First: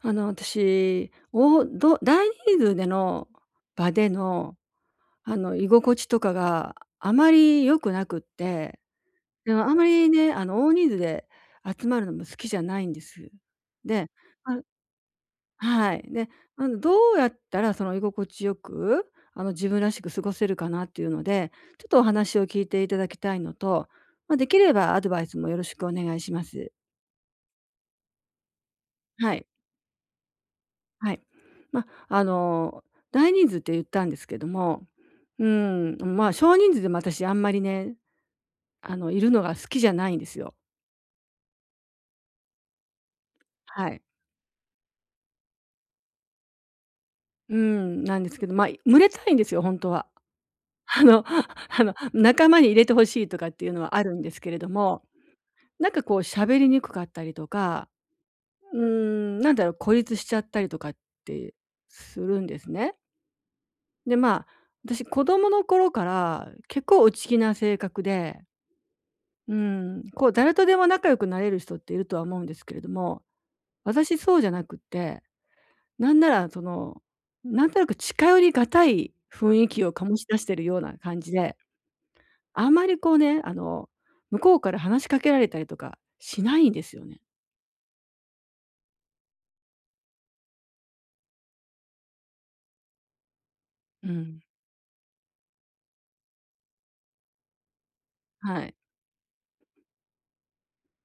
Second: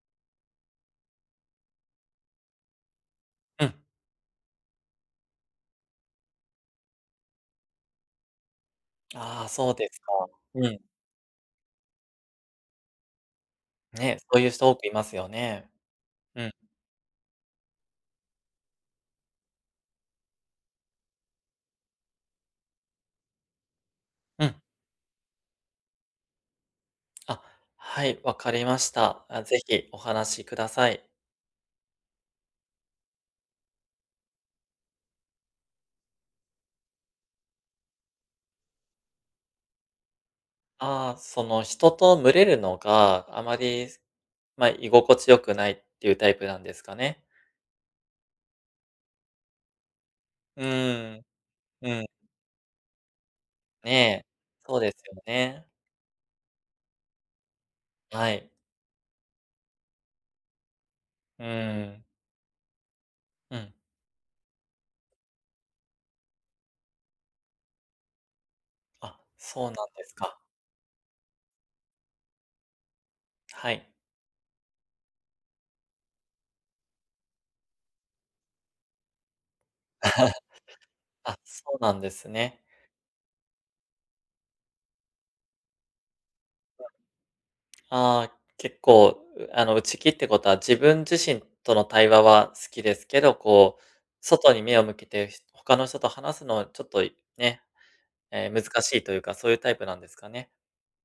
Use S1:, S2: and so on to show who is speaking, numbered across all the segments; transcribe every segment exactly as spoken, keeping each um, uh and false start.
S1: あの、私、おど大人数での
S2: うん。
S1: 場での、あの、居心地とかがあまり良くなくって、
S2: ああ、
S1: でも
S2: そ
S1: あ
S2: う
S1: ま
S2: です
S1: り
S2: か。
S1: ね、あの、
S2: う
S1: 大
S2: ん。
S1: 人数で集まるのも好きじゃないんです。で、
S2: ね、そういう
S1: あ、
S2: 人多くいますよね。
S1: はい。で、
S2: うん。
S1: あの、どうやったらその居心地よく、あの、自分らしく過ごせるかなっていうので、ちょっとお話を聞いていただきたいのと、まあ、
S2: う
S1: で
S2: ん。
S1: きればアドバイスもよろしくお願いします。
S2: あ、はい、わかりました。
S1: は
S2: あ、
S1: い。
S2: ぜひお話しください。
S1: はい。まあ、あの、大人数って言ったんですけども、うん、まあ、少人数でも私あんまりね、あの、いるのが好きじゃないんですよ。
S2: ああ、その人と群れるのがあま
S1: は
S2: り、
S1: い。
S2: まあ、居心地良くないっていうタイプなんですかね。
S1: うん、なんですけど、まあ、群れたいんですよ、本当は。
S2: う
S1: あ
S2: ん、
S1: の あ
S2: う
S1: の、
S2: ん、
S1: 仲間に入れてほしいとかっていうのはあるん
S2: ねえ、
S1: ですけれど
S2: そうです
S1: も、
S2: よね。
S1: なんかこう喋りにくかったりとか、
S2: はい。
S1: うん、なんだろう、孤立しちゃったりとかっ
S2: う
S1: て
S2: ん、
S1: するんですね。
S2: うん。
S1: で、まあ、私子供の頃から結構内気な性格で、
S2: あ、
S1: う
S2: そうなん
S1: ん、
S2: です
S1: こう
S2: か。
S1: 誰とでも仲良くなれる人っているとは思うんですけれども、
S2: はい。
S1: 私そうじゃなくって、なんならその、なんとなく近寄りがたい雰囲気を醸し出 してるような感じ
S2: あ、
S1: で、
S2: そうなんですね。
S1: あんまりこうね、あの、向こうから話しかけられたりとかしないんですよね。
S2: ああ、結構、うあの、内気ってことは、自分自身との対話は好きですけど、こう、
S1: うん。
S2: 外に目を向けて、ひ他の人と話すのはちょっといね、え、
S1: は
S2: 難
S1: い。
S2: しいというか、そういうタイプなんですかね。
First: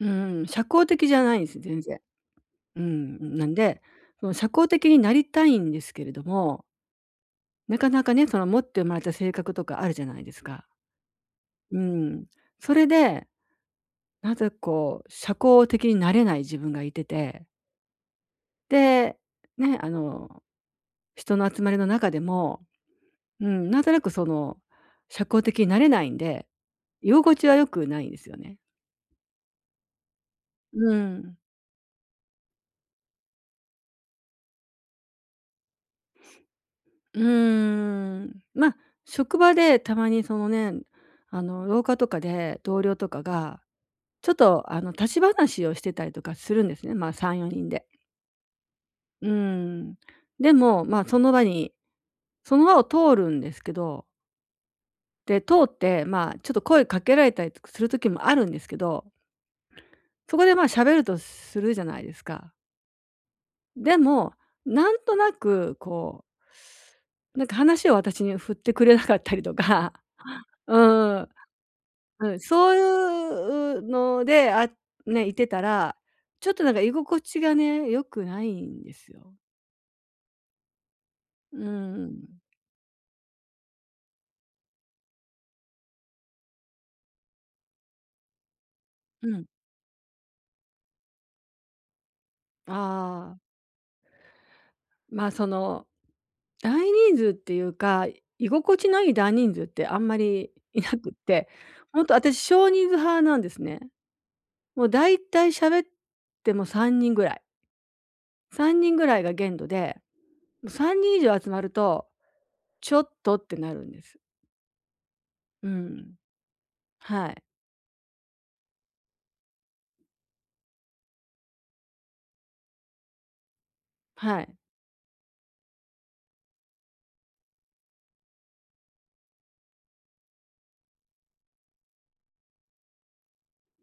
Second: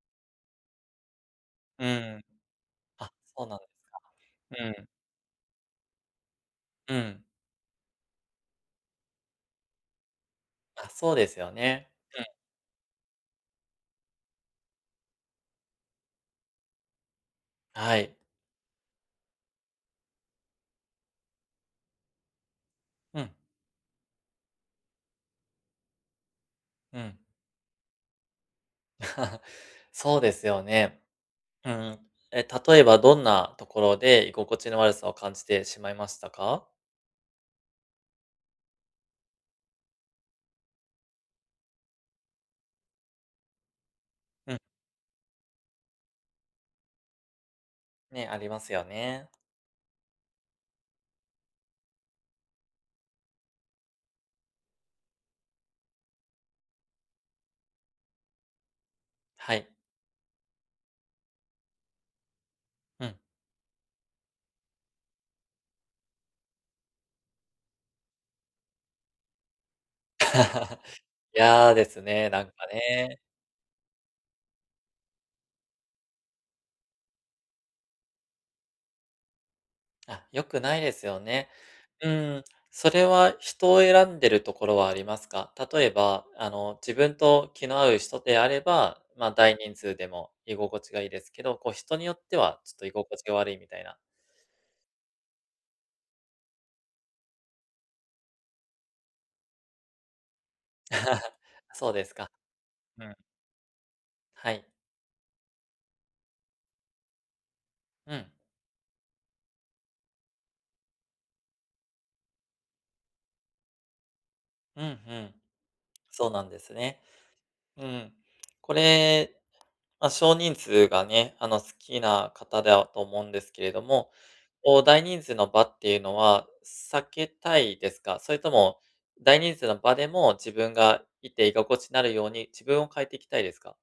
S1: うん、社交的じゃないんです、全
S2: う
S1: 然。
S2: ん。
S1: う
S2: あ、
S1: ん、
S2: そ
S1: な
S2: う
S1: ん
S2: なんです。
S1: で、その社交
S2: うん、
S1: 的になりたいんですけれども、
S2: うん。
S1: なかなかね、その持って生まれた性格とかあるじゃないですか。
S2: あ、そうですよ
S1: う
S2: ね。うん、
S1: ん。それで、なぜこう、社交的になれない自分がいてて、
S2: はい。
S1: で、ね、あの、人の集まりの中でも、
S2: うん、
S1: うん、なんとなくその、社交的になれないんで、
S2: う
S1: 居
S2: ん。
S1: 心地は良くないんですよね。
S2: そうですよ
S1: う
S2: ね。
S1: ん。
S2: うん。え、例えばどんなところで居心地の悪さを感じてしまいましたか？
S1: うーん。ま、職場でたまにそのね、あの、廊下とかで同僚とかが、ちょっ
S2: うん、
S1: とあの、立ち話をしてたりとかするんですね、ま、さん、よにんで。
S2: ね、ありますよね。
S1: うん。でも、ま、その場にその場を通るんですけど、で、通って、まあ、ちょっと声かけられたりとかする時もあるんですけど、
S2: はい。
S1: そこで、まあ、喋るとするじゃないですか。
S2: うん。
S1: でも、なんとなくこう、なんか話を私に振ってくれなかったりとか、う ん、
S2: 嫌ですね、
S1: うん、
S2: なんか
S1: そ
S2: ね。
S1: ういうので、あ、ね、いてたら、ちょっとなんか居心地がね、良くないんですよ。
S2: あ、良くないですよね。
S1: う
S2: う
S1: ん。
S2: ん、それは人を選んでるところはありますか？例えば、あの、自分と気の合う人であれば、ま
S1: う
S2: あ、
S1: ん。
S2: 大人数でも居心地がいいですけど、こう人によってはちょっと居心地が
S1: ああ、
S2: 悪いみたいな。
S1: まあ、その大人数っていうか、居心地のいい大人数ってあんまり いなくっ て、
S2: そう
S1: ほ
S2: で
S1: んと
S2: すか。
S1: 私少人数
S2: うん。
S1: 派なんですね。
S2: はい。
S1: もうだいたい喋ってもさんにんぐらい。
S2: うん。
S1: さんにんぐらいが限度で、もうさんにん以上集まると、ちょっとってなるんです。
S2: うんうん。
S1: うん。
S2: そうなんですね。
S1: はい。
S2: うん。これ、まあ、少人数がね、あの、好きな方だと思うんですけれども、
S1: はい。
S2: こう、大人数の場っていうのは避けたいですか？それとも、大人数の場でも自分がいて居心地になるように、自分を変えていきたいですか？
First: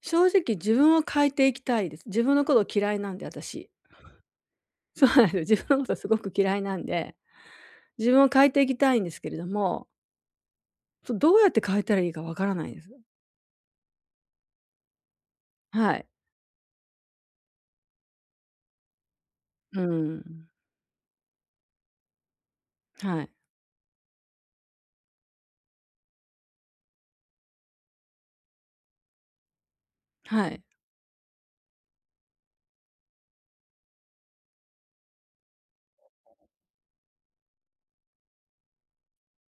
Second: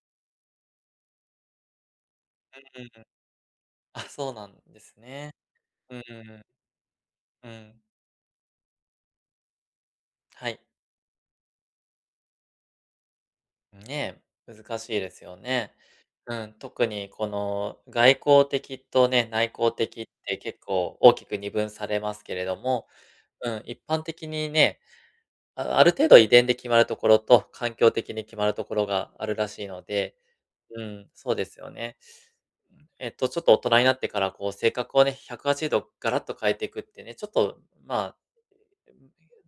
S1: 正直自分を変えていきたいです。自分のこと
S2: うんう
S1: 嫌い
S2: ん。
S1: なんで、私。
S2: あ、そうなんです
S1: そうなんで
S2: ね。
S1: すよ。自分のこと
S2: うん
S1: すご
S2: うん
S1: く
S2: うん。
S1: 嫌いなんで、
S2: うん。
S1: 自分を変えていきたいんですけれども、
S2: はい。
S1: そ、どうやって変えたらいいかわからないです。
S2: ね、難しいですよね。
S1: はい。
S2: うん、特にこの外交的とね、内向
S1: う
S2: 的って
S1: ん、
S2: 結構大きく二分されますけれども、
S1: はい、
S2: うん、一般的にね、あある程度遺伝で決まるところと、環境的に決まるところがあるらしいので、
S1: はい。
S2: うん、そうですよね。うんえっと、ちょっと大人になってから、こう、性格をね、ひゃくはちじゅうどガラッと変えていくってね、ちょっと、まあ、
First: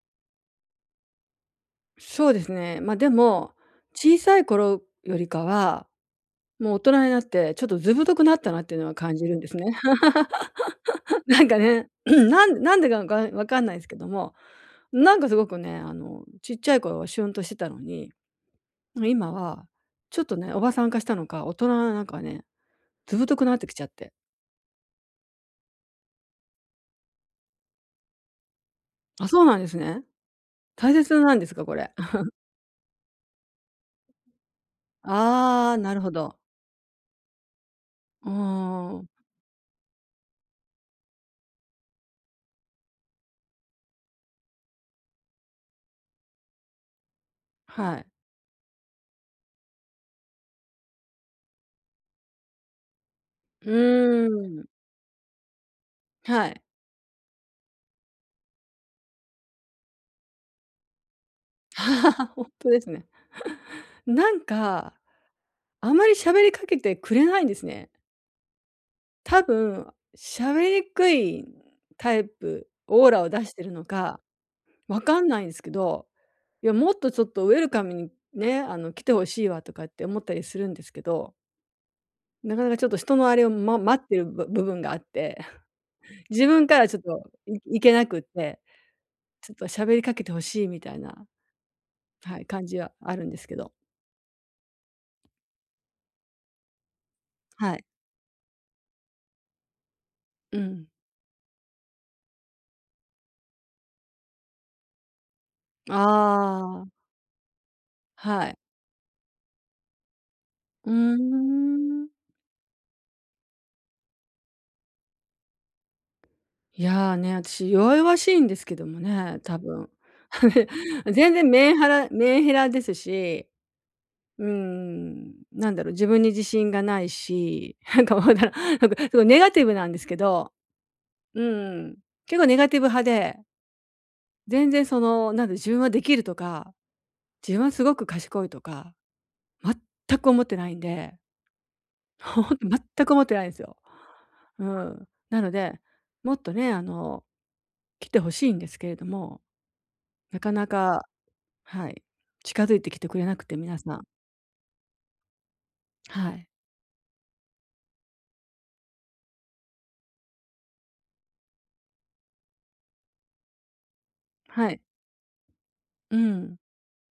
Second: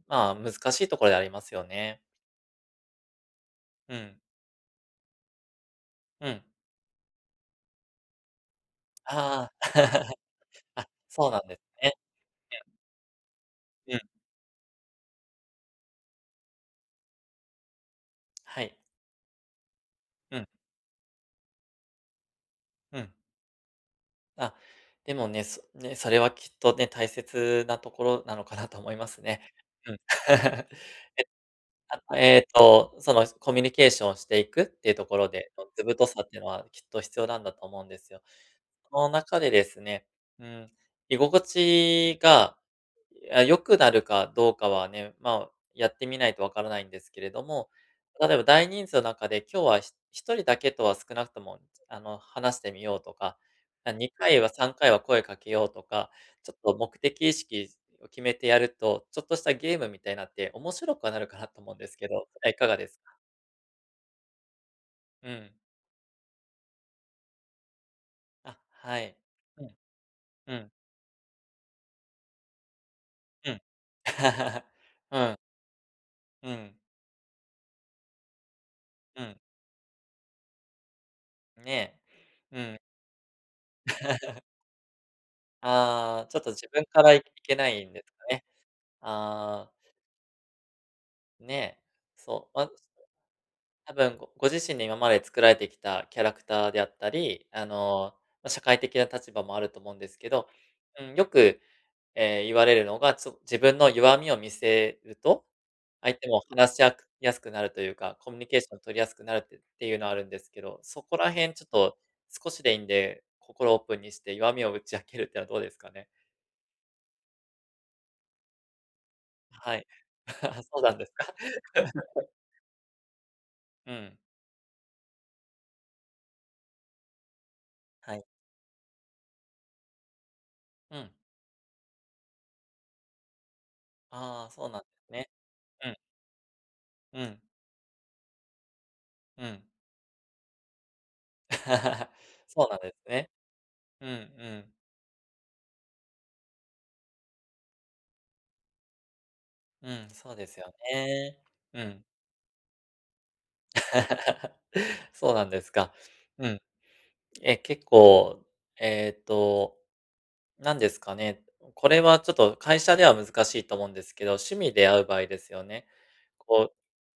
S2: まあ、難しいところでありますよね。
S1: そうですね。ま、でも、
S2: うん。
S1: 小さい頃よりかは、
S2: うん。
S1: もう大人になって、ちょっと図太くなったなっていうのは感じるんで
S2: ああ。
S1: すね。
S2: あ、そう
S1: な
S2: なん
S1: ん
S2: で
S1: か
S2: す
S1: ね、
S2: ね。
S1: なんなんでかわかわかんないですけ
S2: うん。
S1: ども、なんかすごくね、あの、ちっちゃい頃はシュンとしてたのに、
S2: はい。
S1: 今はちょっと
S2: うん。
S1: ね、おばさん化したのか、大人、なんかね、
S2: うん。
S1: 図太くなってきちゃって。
S2: あ、でもね、そね、それはきっとね、大切なところなのかなと思います
S1: あ、
S2: ね。
S1: そうなんです
S2: うん。
S1: ね。大切なんですか、これ。
S2: あ、えっと、そのコミュニケーションしていくっていうところでの
S1: ああ、
S2: 図
S1: なる
S2: 太
S1: ほ
S2: さって
S1: ど。
S2: いうのはきっと必要なんだと思うんですよ。
S1: うー
S2: そ
S1: ん、
S2: の中でですね、うん、居心地がいや、良くなるかどうかはね、まあ、やってみないとわからないんですけれども、
S1: はい。
S2: 例えば大人数の中で、今日はひ人だけとは少なくとも、あの、話してみようとか、
S1: う
S2: あ、にかいは
S1: ーん、
S2: さんかいは声かけようとか、
S1: は
S2: ちょっ
S1: い。
S2: と目的意識を決めてやると、ちょっとしたゲームみたいなって面白くはなるかなと思う んですけど、
S1: 本
S2: はい、いか
S1: 当
S2: が
S1: で
S2: で
S1: す
S2: す
S1: ね。
S2: か？
S1: なんか、
S2: うん。
S1: あまり喋りかけてくれないんですね。
S2: あ、はい。
S1: 多
S2: うん、
S1: 分、
S2: う
S1: 喋り
S2: ん、
S1: にくいタイプ、オーラを出
S2: う
S1: して
S2: ん。
S1: るのか、わか
S2: う
S1: ん
S2: ん、
S1: ないんですけど、
S2: う
S1: いや、
S2: ん、
S1: もっとちょっとウェルカムにね、あの、来て
S2: う
S1: ほ
S2: ん。
S1: しいわとかって思ったりするんですけど、
S2: ね
S1: な
S2: え。う
S1: かなか
S2: ん。
S1: ちょっと人のあれを、ま待ってるぶ部分があって、
S2: あ あ、ちょっ
S1: 自
S2: と
S1: 分
S2: 自
S1: か
S2: 分
S1: らちょっ
S2: からいい
S1: と
S2: け
S1: い
S2: な
S1: い
S2: い
S1: け
S2: んで
S1: な
S2: すか
S1: くっ
S2: ね。
S1: て、ちょっと
S2: ああ、
S1: 喋りかけてほしいみたいな、
S2: ね、
S1: はい、
S2: そう、
S1: 感
S2: ま、
S1: じはあるんですけど。
S2: 多分ごご自身で今まで作られてきたキャラクターであったり、あ
S1: はい。
S2: の、ま、社会的な立場もあると思うんですけど、
S1: うん。
S2: うん、よく、ええ、言われるのが、ちょ自分の弱みを見せると、相手も話し
S1: あ
S2: や
S1: あ、
S2: くやすくなるというか、コミュニ
S1: はい。
S2: ケーション取りやすくなるってっていうのはあるんですけど、
S1: う
S2: そこら
S1: ー
S2: 辺ちょっと
S1: ん。
S2: 少しでいいんで、心オープンにして弱みを打ち明けるってのはどうですかね？
S1: いや、ね、私弱々しいんですけどもね、多
S2: はい。
S1: 分。
S2: そうなんですか？
S1: 全然メンハラ メンヘラですし、
S2: うん。
S1: うん、なんだろう、自分に自信がないし、なん
S2: は
S1: かわ
S2: い。
S1: からん なんかすごいネガティブなんですけど、
S2: うん。
S1: うん、結構ネガティブ派で、
S2: ああ、そ
S1: 全
S2: うなん
S1: 然
S2: で
S1: そ
S2: す
S1: の、
S2: ね。
S1: なんだろう、自分
S2: う
S1: は
S2: ん、
S1: できるとか、
S2: うん、
S1: 自分はすごく賢いとか、
S2: うん。
S1: 全く思ってないんで、ほんと
S2: そうなんで
S1: 全
S2: す
S1: く思っ
S2: ね。
S1: てないんですよ。
S2: うんう
S1: う
S2: ん。
S1: ん。なので、もっとね、あの、来てほしいんですけれども、
S2: うん、そう
S1: な
S2: で
S1: か
S2: す
S1: な
S2: よ
S1: か、
S2: ね。う
S1: はい、
S2: ん。
S1: 近づいてきてくれなくて、皆さん。
S2: そうなんですか。
S1: はい。
S2: うん。え、結構、えっと、なんですかね、これはちょっと会社では難しいと思うんですけど、趣
S1: は
S2: 味
S1: い。
S2: で会う場合ですよね。
S1: うん。
S2: こ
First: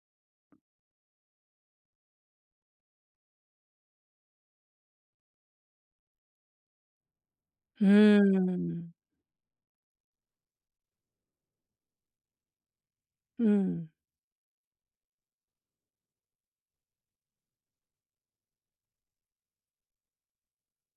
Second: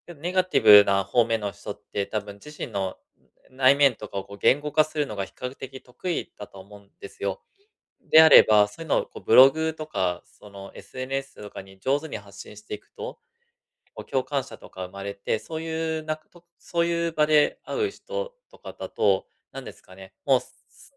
S2: う、ネガティブな方面の人って多分自身の内面とかをこう言語化するのが比較的得意だと思うんですよ。
S1: うー
S2: であれば、そういう
S1: ん。
S2: のをこうブログとか、その エスエヌエス とかに上手に発信していくと
S1: うん。
S2: こう共感者とか生まれて、そういうなんかとそういう場で会う人とかだと、なんですかね、もう、そ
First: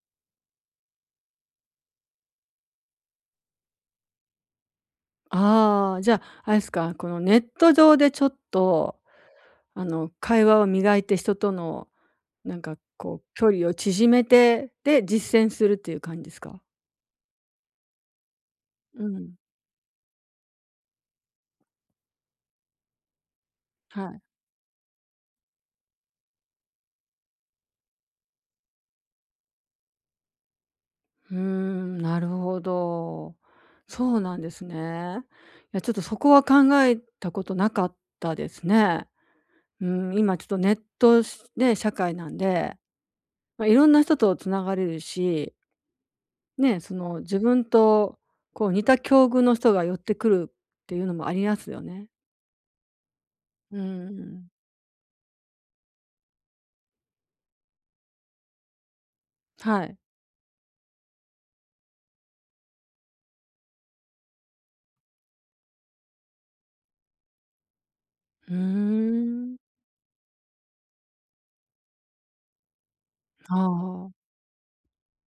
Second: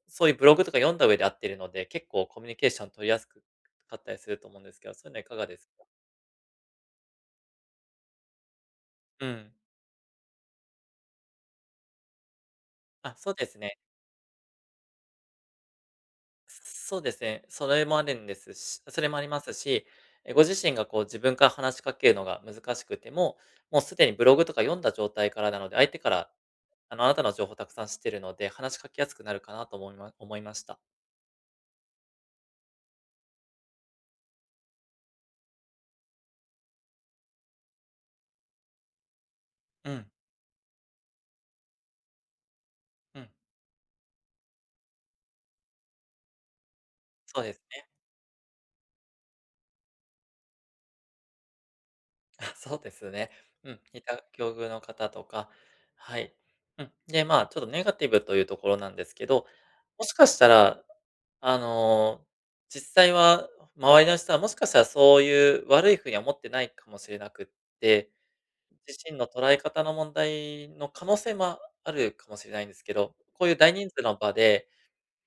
S2: そういうブログとか読んだ上で会ってるので、結構コミュニケーション取りやすくかったりすると思うんですけど、そういうのはいかがですか？
S1: ああ、じゃあ、あれですか、このネット上でちょっと、
S2: うん。
S1: あの、会話を磨いて、人との、なんか
S2: あ、
S1: こう、
S2: そうで
S1: 距
S2: す
S1: 離を
S2: ね。
S1: 縮めて、で、実践するっていう感じですか？
S2: そうですね。それもあるんですしそ
S1: う
S2: れもあり
S1: ん。
S2: ますし、え、ご自身がこう自分から話しかけるのが難しくても、もうすでに
S1: はい。
S2: ブログとか読んだ状態からなので、相手から、あの、あなたの情報をたくさん知ってるので、話しかけやすくなるかなと思いま思いました。
S1: うーん、なるほど。そうなんですね。いや、ちょっとそこは考えたことなかったですね。う
S2: うん、
S1: ん、今ちょっとネットでね、社会なんで、
S2: うん。
S1: まあ、いろんな人とつながれるし、ね、その自
S2: そうです
S1: 分
S2: ね。
S1: とこう似た境遇の人が寄ってくるっていうのもありますよね。
S2: あ、そうですね。う
S1: う
S2: ん、似た
S1: ん、
S2: 境遇の方とか、はい。うん、で、まあ、ちょっとネガティブというところなんですけど、
S1: はい。
S2: もしかしたら、あの、実際は周りの人はもしかしたらそういう悪いふうには思ってないかもしれなくって、
S1: うー
S2: 自身の捉
S1: ん。
S2: え方の問題の可能性もあるかもしれないんですけど、こうい
S1: あ
S2: う大人数の
S1: あ。
S2: 場で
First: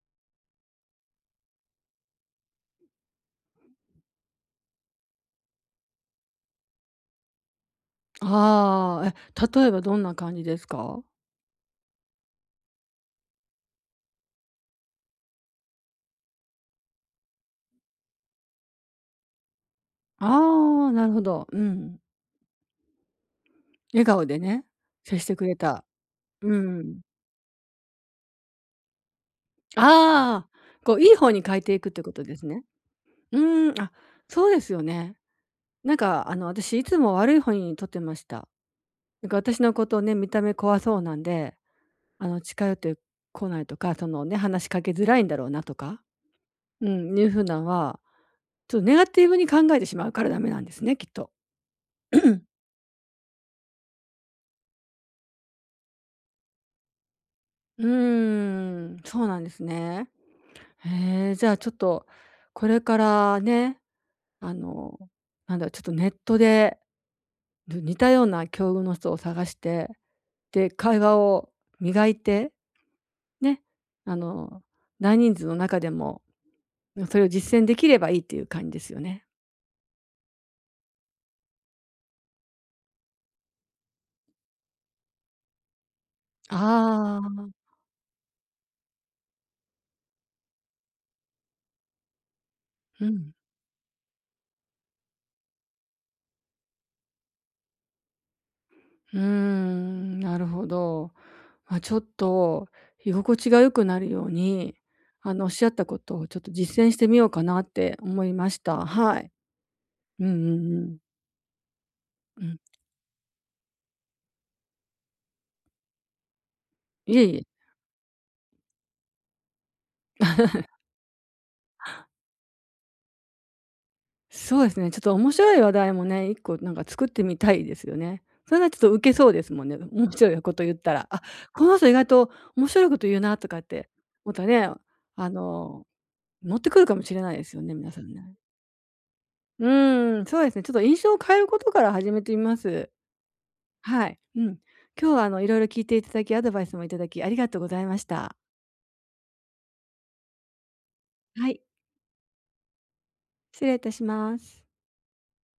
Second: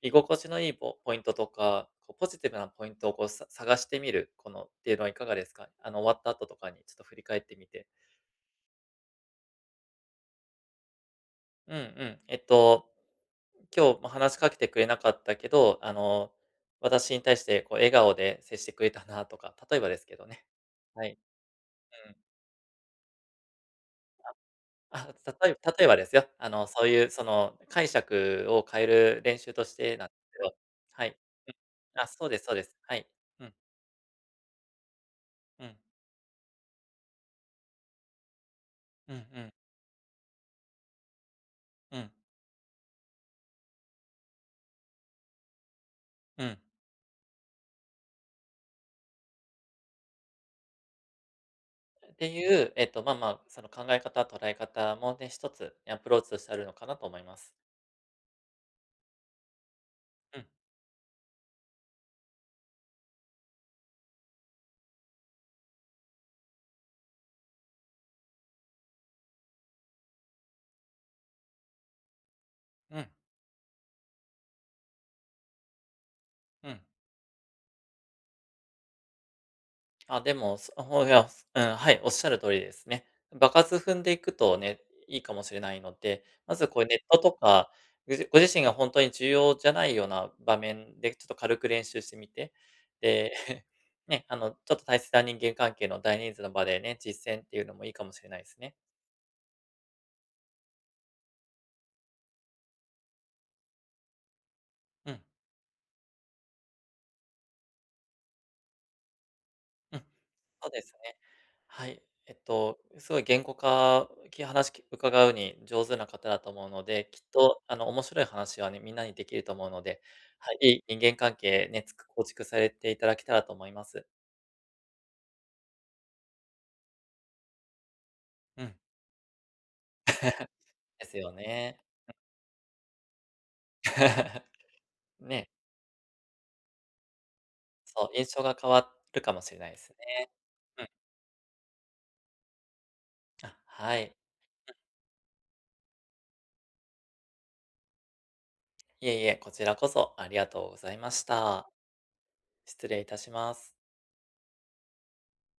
S2: 居心地のいいポポイントとか、こうポジティブなポイントをこうさ探してみる、このっていうのはいかがですか？あの終わった後とかにちょっと振り返ってみて。
S1: ああ、え、例えばどんな感じですか？
S2: うんうん。えっと、今日も話しかけてくれなかったけど、あの、私に対してこう笑顔で接してくれたなとか、例えばですけどね。
S1: ああ、
S2: は
S1: なる
S2: い。
S1: ほど。うん。
S2: うん。
S1: 笑顔でね、
S2: あ、
S1: 接してく
S2: 例
S1: れ
S2: え
S1: た。
S2: 例えばですよ。あ
S1: う
S2: の、そう
S1: ん。
S2: いうその解釈を変える練習としてなんですけ
S1: ああ、
S2: ど。
S1: こう
S2: は
S1: いい
S2: い。
S1: 方に
S2: うん。
S1: 変えていくって
S2: あ、
S1: こと
S2: そう
S1: で
S2: です
S1: す
S2: そう
S1: ね。
S2: です。はい。うん、
S1: うん、あ、そうですよね。
S2: うん、
S1: なんか、あの、私いつも悪い方にとってました。
S2: うんう
S1: なんか
S2: ん、
S1: 私のことをね、見た目怖そうなんで、
S2: うん、
S1: あの、近寄ってこないとか、そのね、話しかけづらいんだろうなとか、
S2: うん。
S1: うん、いう風なのは、ちょっとネガティブに考えてしまうからダメなんですね、きっと。
S2: って いう、えっと、まあまあ、その考え方、捉え方もね、一つアプローチとしてあるのかなと思います。
S1: うーん、そうなんですね。
S2: うん、
S1: へえ、じゃあちょっと、これからね、あの、なんだ、ちょっとネットで、似たような境遇の人を探して、で、会話を磨いて
S2: うん、
S1: ね、あの、大人数の中でも、
S2: うん。
S1: それを実践できればいいっていう感じですよね。
S2: あ、でも、そほいや、すうん、はい、おっしゃる通りですね。場数踏んでいくとね、いいかもしれないので、まずこうネット
S1: あ
S2: と
S1: あ。
S2: か、ごじご自身が本当に重要じゃないような場面で、ちょっと軽く練習してみて、
S1: うん。
S2: で、ね、あの、ちょっと大切な人間関係の大人数の場でね、実践っていうのもいいかもしれないですね。
S1: うーん、なるほど。まあ、ちょっと居心地が良くなるように、
S2: うん、
S1: あの、おっしゃったことをちょっと実践してみようかなって思いました。はい。
S2: うん、
S1: うんう
S2: そう
S1: んう
S2: です
S1: ん。
S2: ね。はい。えっ
S1: うん。
S2: と、すごい言語化、き話き伺うに上手な方だと思うので、
S1: い
S2: き
S1: え
S2: っ
S1: いえ。
S2: とあの面白い話はね、みんなにできると思うので、はい、いい人間関係ね、つく構築されていただけたらと思います。
S1: そうですね、ちょっと面白い話題もね、いっこなんか作ってみたいですよね。それ
S2: う
S1: なら
S2: ん。
S1: ちょっとウケそうですもんね。面白いこと言ったら、
S2: です
S1: あ、
S2: よ
S1: この
S2: ね。
S1: 人意外と面白いこと言うなとかって、ま たね、あ
S2: ね、
S1: の、乗ってくるかもしれないですよね、皆さ
S2: そ
S1: ん
S2: う、
S1: ね。
S2: 印象が変わるかもしれ
S1: う
S2: ないですね。
S1: ーん、そうですね、ちょっと
S2: うん。
S1: 印象を変えることから始めてみます。
S2: あ、は
S1: は
S2: い。
S1: い、うん。今日はあの、いろいろ聞いていただき、アドバイスもいただきありがとうございました。
S2: いえいえ、こちらこそありがとうございまし
S1: はい、
S2: た。失礼いたしま
S1: 失
S2: す。
S1: 礼いたします。